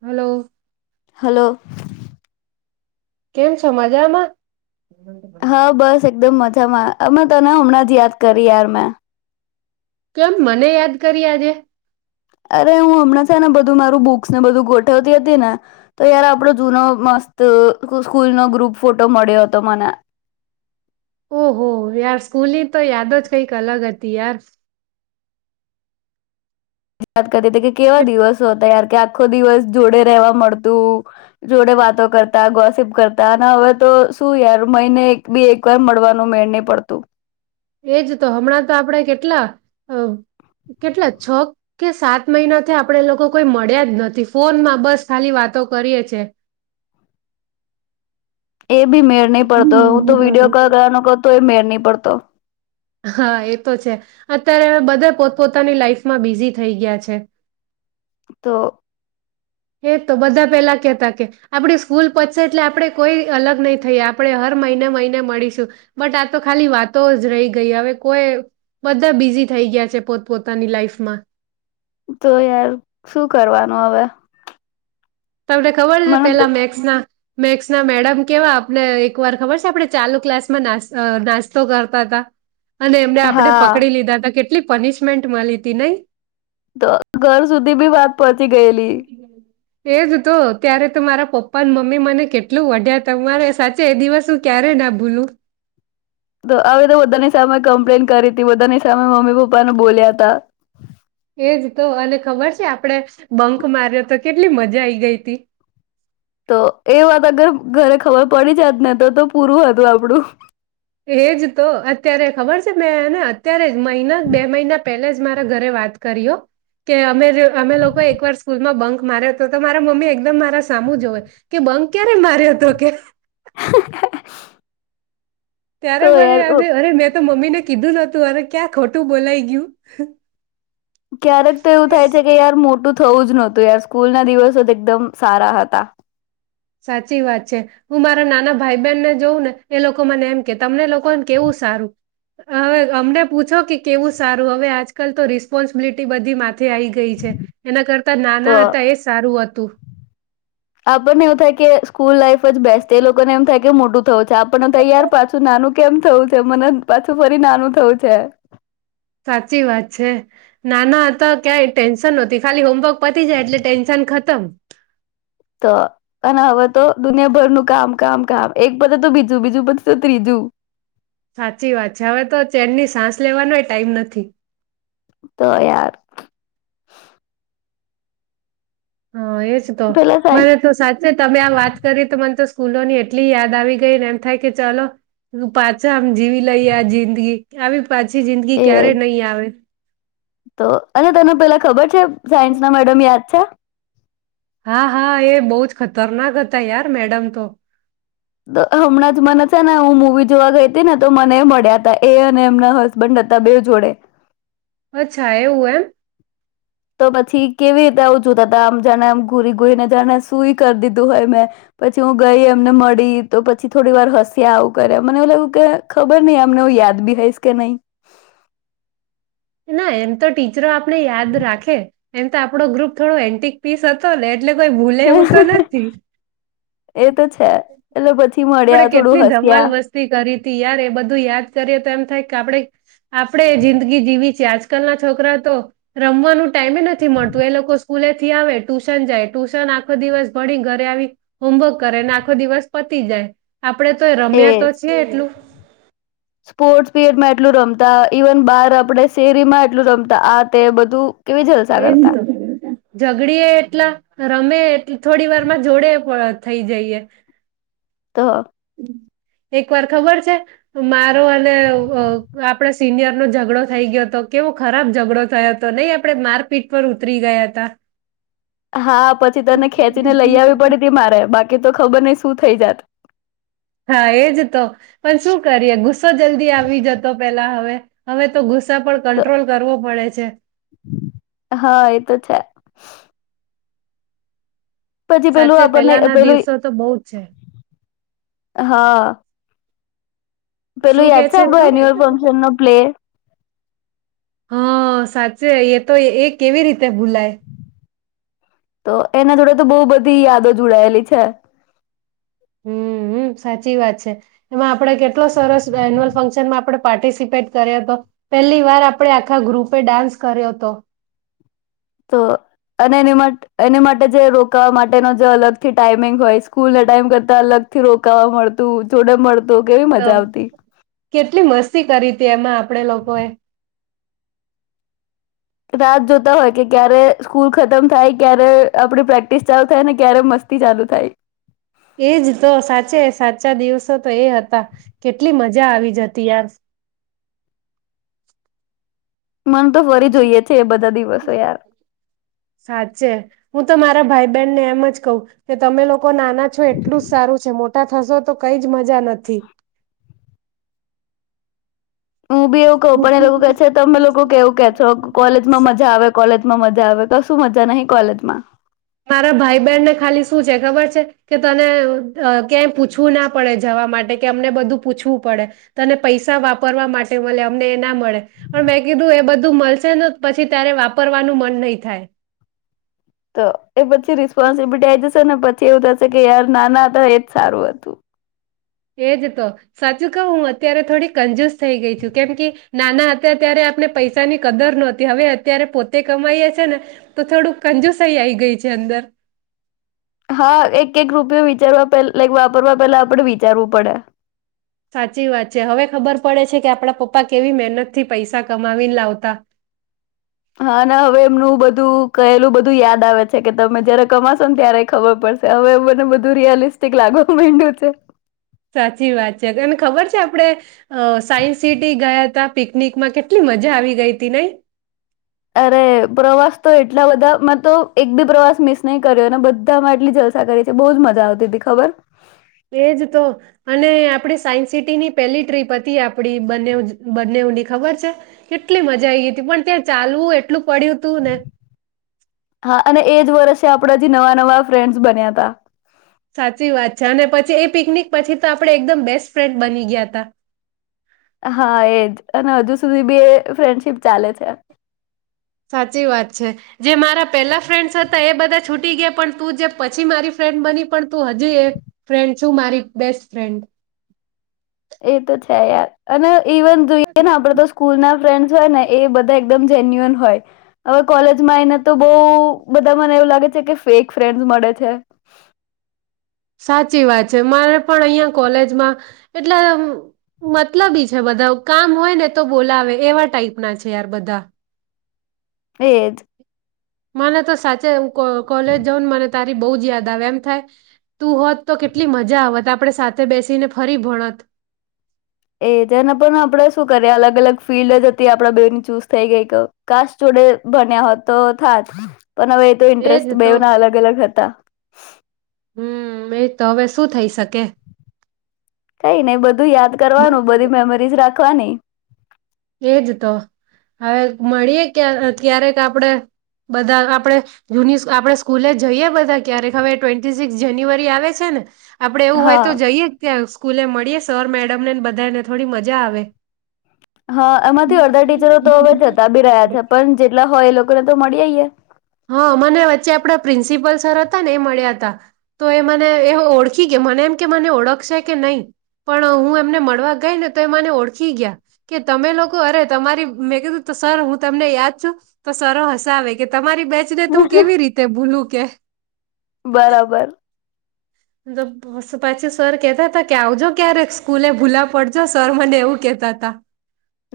Hello. Hello. કેમ છો મજામાં. હા [inaudible] બસ એકદમ મજામાં અમે તને હમણાં જ યાદ કરી યાર મેં. કેમ મને યાદ કરી આજે. અરે હું હમણાં છે ને બધું મારું બુક્સને બધું ગોઠવતી હતી ને તો યાર આપડો જૂનો મસ્ત સ્કૂલ નો ગ્રુપ ફોટો મળ્યો હતો મને. ઓહો યાર સ્કૂલ ની તો યાદ જ કંઈક અલગ હતી યાર. [inaudible] ક કે કેવા દિવસ હો તયાર કે આખો દિવસ જોડે રવા મળતું જોડે વાતો કરતા ગોસીપ કરતા અને હવે તો શું યાર મહિને બી એક વાર મળવાનું મેળ નહી પડતું. એજ તો હમણાં તો આપણે કેટલા કેટલા છ કે સાત મહિનાથી આપણે લોકો કોઈ મળ્યા જ નથી ફોનમાં બસ ખાલી વાતો કરીએ છે. એ બી મેળરહી પડતો હું તો વિડીયો કો ગવાનો કહ તો એ મેળ નહી પડતો તો. હા એ તો છે અત્યારે બધા પોત પોતાની લાઈફમાં બિઝી થઈ ગયા છે. તો. હે તો બધા પેલા કહેતા કે આપડી સ્કૂલ પછશે એટલે આપણે કોઈ અલગ નહી થઈ આપણે હર મહિને મહિને મળીશું બટ આ તો ખાલી વાતો જ રહી ગઈ હવે કોઈ બધા બિઝી થઈ ગયા છે પોત પોતાની લાઈફમાં. તો યાર શું કરવાનું હવે. તમને ખબર છે મને તો પેલા મેક્સ ના મેક્સ ના મેડમ કેવા આપને એક વાર ખબર છે આપણે ચાલુ ક્લાસમાં નાસ્તો કરતા હતા. અને એમને આપણે હા પકડી લીધા હતા કે કેટલી પનિશમેન્ટ મળી હતી નહી તો ઘર સુધી બી વાત પહોંચી ગયેલી. એજ તો ત્યારે તો મારા પપ્પા ને મમ્મી મને કેટલું વઢ્યા તમારે સાચે એ દિવસ હું ક્યારે ના ભૂલું તો હવે તો બધાની સામે કમ્પ્લેન કરી હતી બધાની સામે મમ્મી પપ્પાને બોલ્યા તા. એજ તો અને ખબર છે આપડે બંક માર્યો તો કેટલી મજા આઈ ગઈ હતી. તો એ વાત અગર ઘરે ખબર પડી જાત ને તો તો પૂરું હતું આપણું. એજ તો અત્યારે ખબર છે મેંને અત્યારે જ મહિના બે મહિના પેલે જ મારા ઘરે વાત કરી્ હો કે અમે અમે લોકો એકવાર સ્કૂલમાં બંક માર્યો હતો તો મારા મમ્મી એકદમ મારા સામ જ હોય કે બંક ક્યારે માર્યો હતો કે. [inaudible] ત્યારે તો મને યાર યાદ અરે મે તો મમ્મી ને કીધું નોતું અરે ક્યાં ખોટું બોલાય ગયું. ક્યારેક તો એવું એ થાય છે કે યાર મોટું થવું જ નહતું યાર સ્કૂલ ના દિવસો એકદમ સારા હતા. સાચી વાત છે હું મારા નાના ભાઈ બહેનને જોઉ ને એ લોકો મને એમ કે તમને લોકોને કેવું સારું હવે અમને પૂછો કે કેવું સારું હવે આજકાલ તો રિસ્પોન્સિબિલિટી બધી મા આવી ગઈ છે એના કરતા તો નાના હતા એ સારું હતું. કત. આપણને એવું થાય કે સ્કૂલ લાઈફ જ બેસ્ટ એ લોકોને એમ થાય કે મોટું થયું છે આપ [unintelligible] તૈયાર પાછું નાનું કેમ થવું છે મને પાછું ફરી નાનું થવું છે સાચી વાત છે નાના હતા ક્યાંય ટેન્શન નહોતી ખાલી હોમવર્ક પતી જાય એટલે ટેન્શન ખતમ તો અને હવે તો દુનિયાભરનું કામ કામ કામ એક પતે તો બીજું બીજું પત્સે ત્રીજું સાચી વાત છે હવે તો ચેનની સાસ લેવાનો એ ટાઈમ નથી તો યાર. હા એજ તો, પેલા મને સાયન્સ તો સાચે તમે આ વાત કરી તો મને તો સ્કૂલો ની એટલી યાદ આવી ગઈને એમ થાય કે ચાલો પાછા જીવી લઈ આ જિંદગી કે આવી પાછી જિંદગી એ ક્યારે નહીં આવે. તો અને તેને પેલા ખબર છે. સાયન્સ ના મેડમ યાદ છે? હા હા એ બવ જ ખતરનાક હતા યાર મેડમ તો. તો હમણાં જ મને છે ને હું મવી જોવા ગઈ હતી ને તો મને મળ્યા તા એ અને એમના હસબન્ડ હતા. બે જોડે. અચ્છા એવું એમ. તો પછી કેવી રીતે આવું જોતા તા આમ જાણે આમ ઘૂરી ગુરીને જાણે સુુંઈ કર દીધું હોય મેં પછી હું ગઈ એમને મળી તો પછી થોડી વાર હસ્યા આવું કર્યા મને એવું લાગું કે ખબર ની અમને હું યાદ બી હઈશ કે નહી. ના એમ તો ટી ચરો આપને યાદ રાખે. એમ તો આપડો ગ્રુપ થોડો એન્ટીક પીસ હતો લે એટલે કોઈ ભૂલે એવું તો નહી નથી. એ તો છ આપડે કેટલી હસ્યા ધમાલ મસ્તી કરીતી યાર એ બધું યાદ કરીએ તો એમ થાયક આપડે આપડે જિંદગી જીવી છીએ આજકાલ ના છોકરા તો રમવાનું ટાઈમે નથી મળતું એ લોકો સ્કૂલેથી આવે ટુશન જાય ટુશન આખો દિવસ ભણીન ઘરે આવી હોમવર્ક કરેને આખો દિવસ પતી જાય આપડે તો રમ્યા તો એજ છે એટલું સ્પોર્ટ્સ પીરિયડમાં એટલું રમતા ઈવન બહાર આપડે શેરીમાં એટલું રમતા આ તે બધું કેવી જલસા એજ ન કરતા જગડીએ એટલા રમે એટલ થોડી વાર માં જોડે પણ થઈ જઈએ તો એક વાર ખબર છે મારો અને અ આપડા સિનિયર નો જઘડો થઈ ગયોતો કેવો ખરાબ જઘડો થયો હતો નહી આપડે મારપીટ પર ઉતરી ગયા હતા હા પછી તને ખેંચીને લઈ આવીવી પડીતી મારે બા કી તો ખબર નઇ શું થઈ જાત. હા એજ તો પણ શું કરીએ ગુસ્સો જલ્દી આવી જતો પેલા હવે હવે તો ગુ પણ તોય તો કંટ્રોલ કરવો પડે છે. છે. હા એ તો છે. પછી પેલું સાચે આપણને પહેલાના પેલું દિવસો તો બહુ જ છે. હા. પેલું શું કે યાદ છે આપણું તું એન્યુઅલ ફંક્શન નો પ્લે? હા સાચે એ તો એ કેવી રીતે ભૂલાય. તો એના જોડે તો બહુ બધી યાદો જોડાયેલી છે. હમ્મ, સાચી વાત છે એમાં આપણે કેટલો સરસ એન્યુઅલ ફંક્શનમાં આપણે પાર્ટિસિપેટ કર્યો હતો. પહેલી વાર આપણે આખા ગ્રુપે ડાન્સ કર્યો તો. તો અને એની મા એની માટે જે રોકાવા માટેનો જે અલગથી [unintelligible] સ્કૂલનો દાન કરતા અલગથી રોકવા મળતું તે લોક તો કેટલી મસ્તી કરી તી એમાં આપણે લોકોએ. રાહ જોતા હોય કે ક્યારે સ્કૂલ ખતમ થાય ક્યારે આપણી પ્રેક્ટિસ ચાલુ થાય ને ક્યારે મસ્તી ચાલુ થાય. એજ તો સાચે સાચા દિવસો તો એ હતા. કેટલી મજા આવી જ હતી યાર. મન તો ફરી જોઈએ છે એ બધા દિવસો યાર. બેનને એમ જ કહું કે તમે લોકો નાના છો એટલું જ સારું છે મોટા થશો તો કઈ જ મજા નથી. હું બી એવું કહું પણ એ લોકો કે છે તમે લોકો કેવું કે છો કોલેજમાં મજા આવે કોલેજમાં મજા આવે તો મજા નહી કોલેજમાં. મારા ભાઈ બહેનને ખાલી શું છે ખબર છે કે તને અ ક્યાંય પૂછવું ના પડે જવા માટે કે અમને બધું પૂછવું પડે તને પૈસા વાપરવા માટે મળે અમને એ ના મળે પણ મેં કીધું એ બધું મળશે ને પછી ત્યારે વાપરવાનું મન નહી થાય. તો એ પછી રિસ્પોન્સિબિલિટી આ આવી જશે ને પછી એવું થશે કે યાર નાના હતા એજ સારું હતું. એજ તો સાચું કહું હું અત્યારે થોડી કંજૂસ થઈ ગઈ છુ. કેમ કે નાના હતા ત્યારે આપને પૈસાની કદર નહોતી. હવે અત્યારે પોતે કમાઈએ છે ને તો થોડુંક કંજૂસ થઈ આવીઈ ગઈ છે અંદર. હા એક એક રૂપિયો વિચારવા પડ લાઇક વાપરવા પેલા આપડે વિચારવું પડે. સાચી વાત છે હવે ખબર પડે છે કે આપડા પપ્પા કેવી મહેનત થી પૈસા કમાવી લાવતા. હા અને હવે એમનું બધું કહેલું બધું યાદ આવે છે કે તમે જયારે કમાશો ને ત્યારે ખબર પડશે હવે મને બધું રિયલિસ્ટિક લાગવા માંડ્યું છે. સાચી વાત છે ને તને ખબર છે આપણેે અ સાયન્સ સિટી ગયા તા પિકનિકમાં કેટલી મજા આવી ગઈ હતી નઈ. અરે પ્રવાસ તો એટલા બધામાં તો એક બી પ્રવાસ મિસ નહી કર્યો અને બધામાં એટલી જલસા કરી છે. બહુજ મજા આવતી હતી ખબર. એજ તો અને આપડી સાયન્સ સિટીની પેલી ટ્રીપ હતી આપડી બને બી બનેવની ખબર છે કેટલી મજા આવી હતી પણ ત્યાં ચાલવું એ એટલું પડ્યું તું ને. કે આપણા જે નવા નવા ફ્રેન્ડ્સ બન્યા તા. સાચી વાત છે અને પછી એ પિકનિક પછી તો આપડે એકદમ બેસ્ટ ફ્રેન્ડ બની ગયા હતા. હા એજ અને હજુ સુધી બી એ ફ્રેન્ડશીપ ચાલે છે. સાચી વાત છે જે મારા પેલા ફ્રેન્ડસ હતા એ બધા છૂટી ગયા પણ તું જે પછી મારી ફ્રેન્ડ બની પણ તું હજી એ ફ્રેન્ડ છું મારી બેસ્ટ ફ્રેન્ડ. એ તો છે યાર. અને ઇવન જોઈએ ને આપડે તો સ્કૂલ ના ફ્રેન્ડ છોડ ને બધાય એકદમ જેન્યુઅલ હોય હવે કૉલેજ માં આવી ને તો બહુ બધા નું એવું લાગે છે કે ફેંક ફ્રેન્ડ મળે છે. સાચી વાત છે મારે પણ અહિયાં કોલેજમાં એટલે મતલબ છે બધા કામ હોય ને તો બોલાવે એવા ટાઈપના છે યાર બધા. એ જ. મને તો સાચે કોલેજ જઉ ને મને તારી બહુ જ યાદ આવે એમ થાય તું હોત તો કેટલી મજા આવત આપણેે સાથે બેસીને ફરી ભણત. એ જેને પણ આપણેે શું કરીએ અલગ અલગ ફિલ્ડ જ હતી આપડા બેની ચૂઝ થઈ ગઈ કે કાસ્ટ જોડે બન્યા હો તો થાત. પણ હવે, એ તો એજ ઇન્ટરેસ્ટ તો બેવ ના અલગ-અલગ હતા. હમ એજ તો હવે શું થઈ શકે? કંઈ નઈ બધું યાદ કરવાનું બધી મેમરીઝ રાખ રાખવાની. એ જ તો હવે મળીએ ક્યા ક્યારેક આપણેે બધા આપણેે જૂની આપણે સ્કૂલે જઈએ. બધા ક્યારેક હવે ટ્વેન્ટ ટી સિક્સ જાન્યુઆરી આવે છે ને આપણે એવું હોય તો હા જઈએ ત્યાં. સ્કૂલે મળીએ સર, મેડમનેને બધાને થોડી મજા આવે. હા એમાંથી અડધા ટીચરો તો હવે, જતા પણ રહ્યા છે. પણ જે લા હોય એ લોકોને તો મળી આવીએ યા. હા મને વચ્ચે આપણા પ્રિન્સિપલ સર હતા ને એ મળ્યા હતા. તો એ મને એ હો ઓળખી ગયા મને એમ કે મને ઓળખશે કે નહીં. પણ હું એમને મળવા ગઈ ને તો એ મને ઓળખી ગયા કે, તમે લોકો અરે તમારી મેં કીધું સર હું તમને યાદ છું તો સર હસાવે કે તમારી બેચને તો હું કેવી રીતે ભૂલું કે? બરાબર. [unintelligible] પછી સર કેતા હતા કે, આવજો ક્યારેક સ્કૂલે ભૂલા પડજો સર મને એવું કેતા હતા.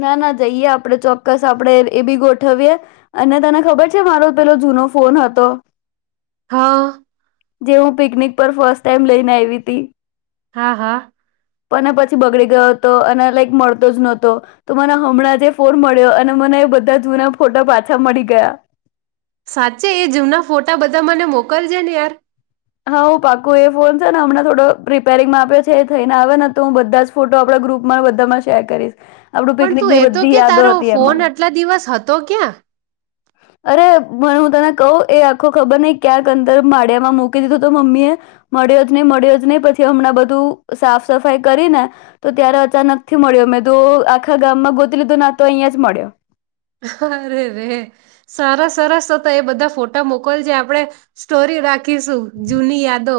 ના ના જઈએ આપણે ચોક્કસ આપણે એ પણ ગોઠવીએ. અને તને ખબર છે મારો પેલો જૂનો ફોન હતો. હા. જે, હું પિકનિક પર ફર્સ્ટ ટાઈમ લઈને આયવી તી. હા હા. પણ પછી બગડી ગયો હતો. અને લાઈક મળતો જ નહોતો. તો મને હમણાં જ ફોન મળ્યો અને મને એ બધા જૂના ફોટા પાછા મળી ગયા. સાચ્ચે એ જુના ફોટા બધા મને મોકલજે ને યાર. હા હો પાકું એ ફોન છે ને હમણાં થોડો રિપેરિંગમાં આપ્યો છે થઈને આવે ને તો, હું બધા જ ફોટો આપણા ગ્રુપમાં બધામાં શેર કરીશ. આપણું પણ તું પિકનિકની એ તો બધી કહે, તારો યાદો હતી ફોન એમાં આટલા દિવસ હતો ક્યાં? અરે પણ હું તને કહું એ આખો ખબર નહીં ક્યાંક અંદર માળિયામાં મુ દીધું હતો મમ્મીએ મળ્યો જ નહી મળ્યો જ નહી. પછી હમણાં બધું સાફ-સફાઈ કરીને તો, ત્યારે અચાનકથી મળ્યો, મેં કીધું આખા ગામમાં ગોતી લીધું ના આતો અહીયાં થી જ મળ્યો. અરે રે સરસ સરસ તો તો એ બધા ફોટા મોકલજે આપણે સ્ટોરી રાખ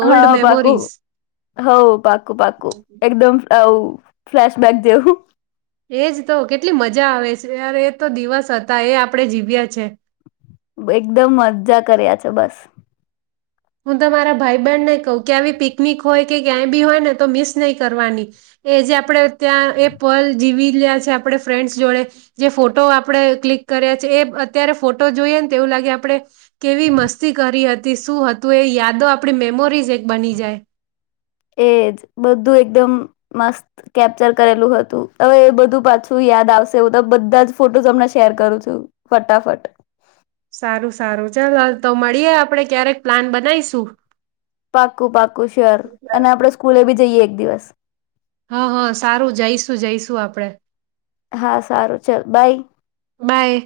હા પાકું હા હા પાકું પાકું એકદમ આવ. ફ્લેશબેક દેશુ. એ જ તો કેટલી મજા આવે છે યાર એ તો દિવસ હતા એ આપણેે જીવ્યા છે. એકદમ મજા કર્યા છે બસ. હું તો મારા ભાઈ-બહેનને કહું ક્યાંય પણ પિકનિક હોય કે ક્યાંય પણ હોય ને તો મિસ નહી કરવાની. એ જે આપણે ત્યાં એ પલ જીવેલા છે, આપણે ફ્રેન્ડ્સ જોડે જે ફોટો આપણે ક્લિક કર્યા છે. એ અત્યારે ફોટો જોઈએ ને તેવું લાગે, આપણે કેવી મસ્તી કરી હતી શું હત. તુ એ યાદો આપણી મેમરીઝ એક બની જાય. એજ બધું એકદમ મસ્ત કેપ્ચર કરેલું હતું હવે એ બધું પાછું યાદ આવશે હું તો બધા જ ફોટોઝ હમણા શેર કરું છું ફટાફટ. સારું સારું ચાલ, હાલ તો મળીએે આપણે ક્યારેક પ્લાન બનાવીશું. પાકું પાકું શ્યોર અને આપણે સ્કૂલે પણ જઈએ. એક દિવસ. હા હા સારું જઈશું જઈશું આપણે. હા.. સારું.. ચાલ, બાય.. બાય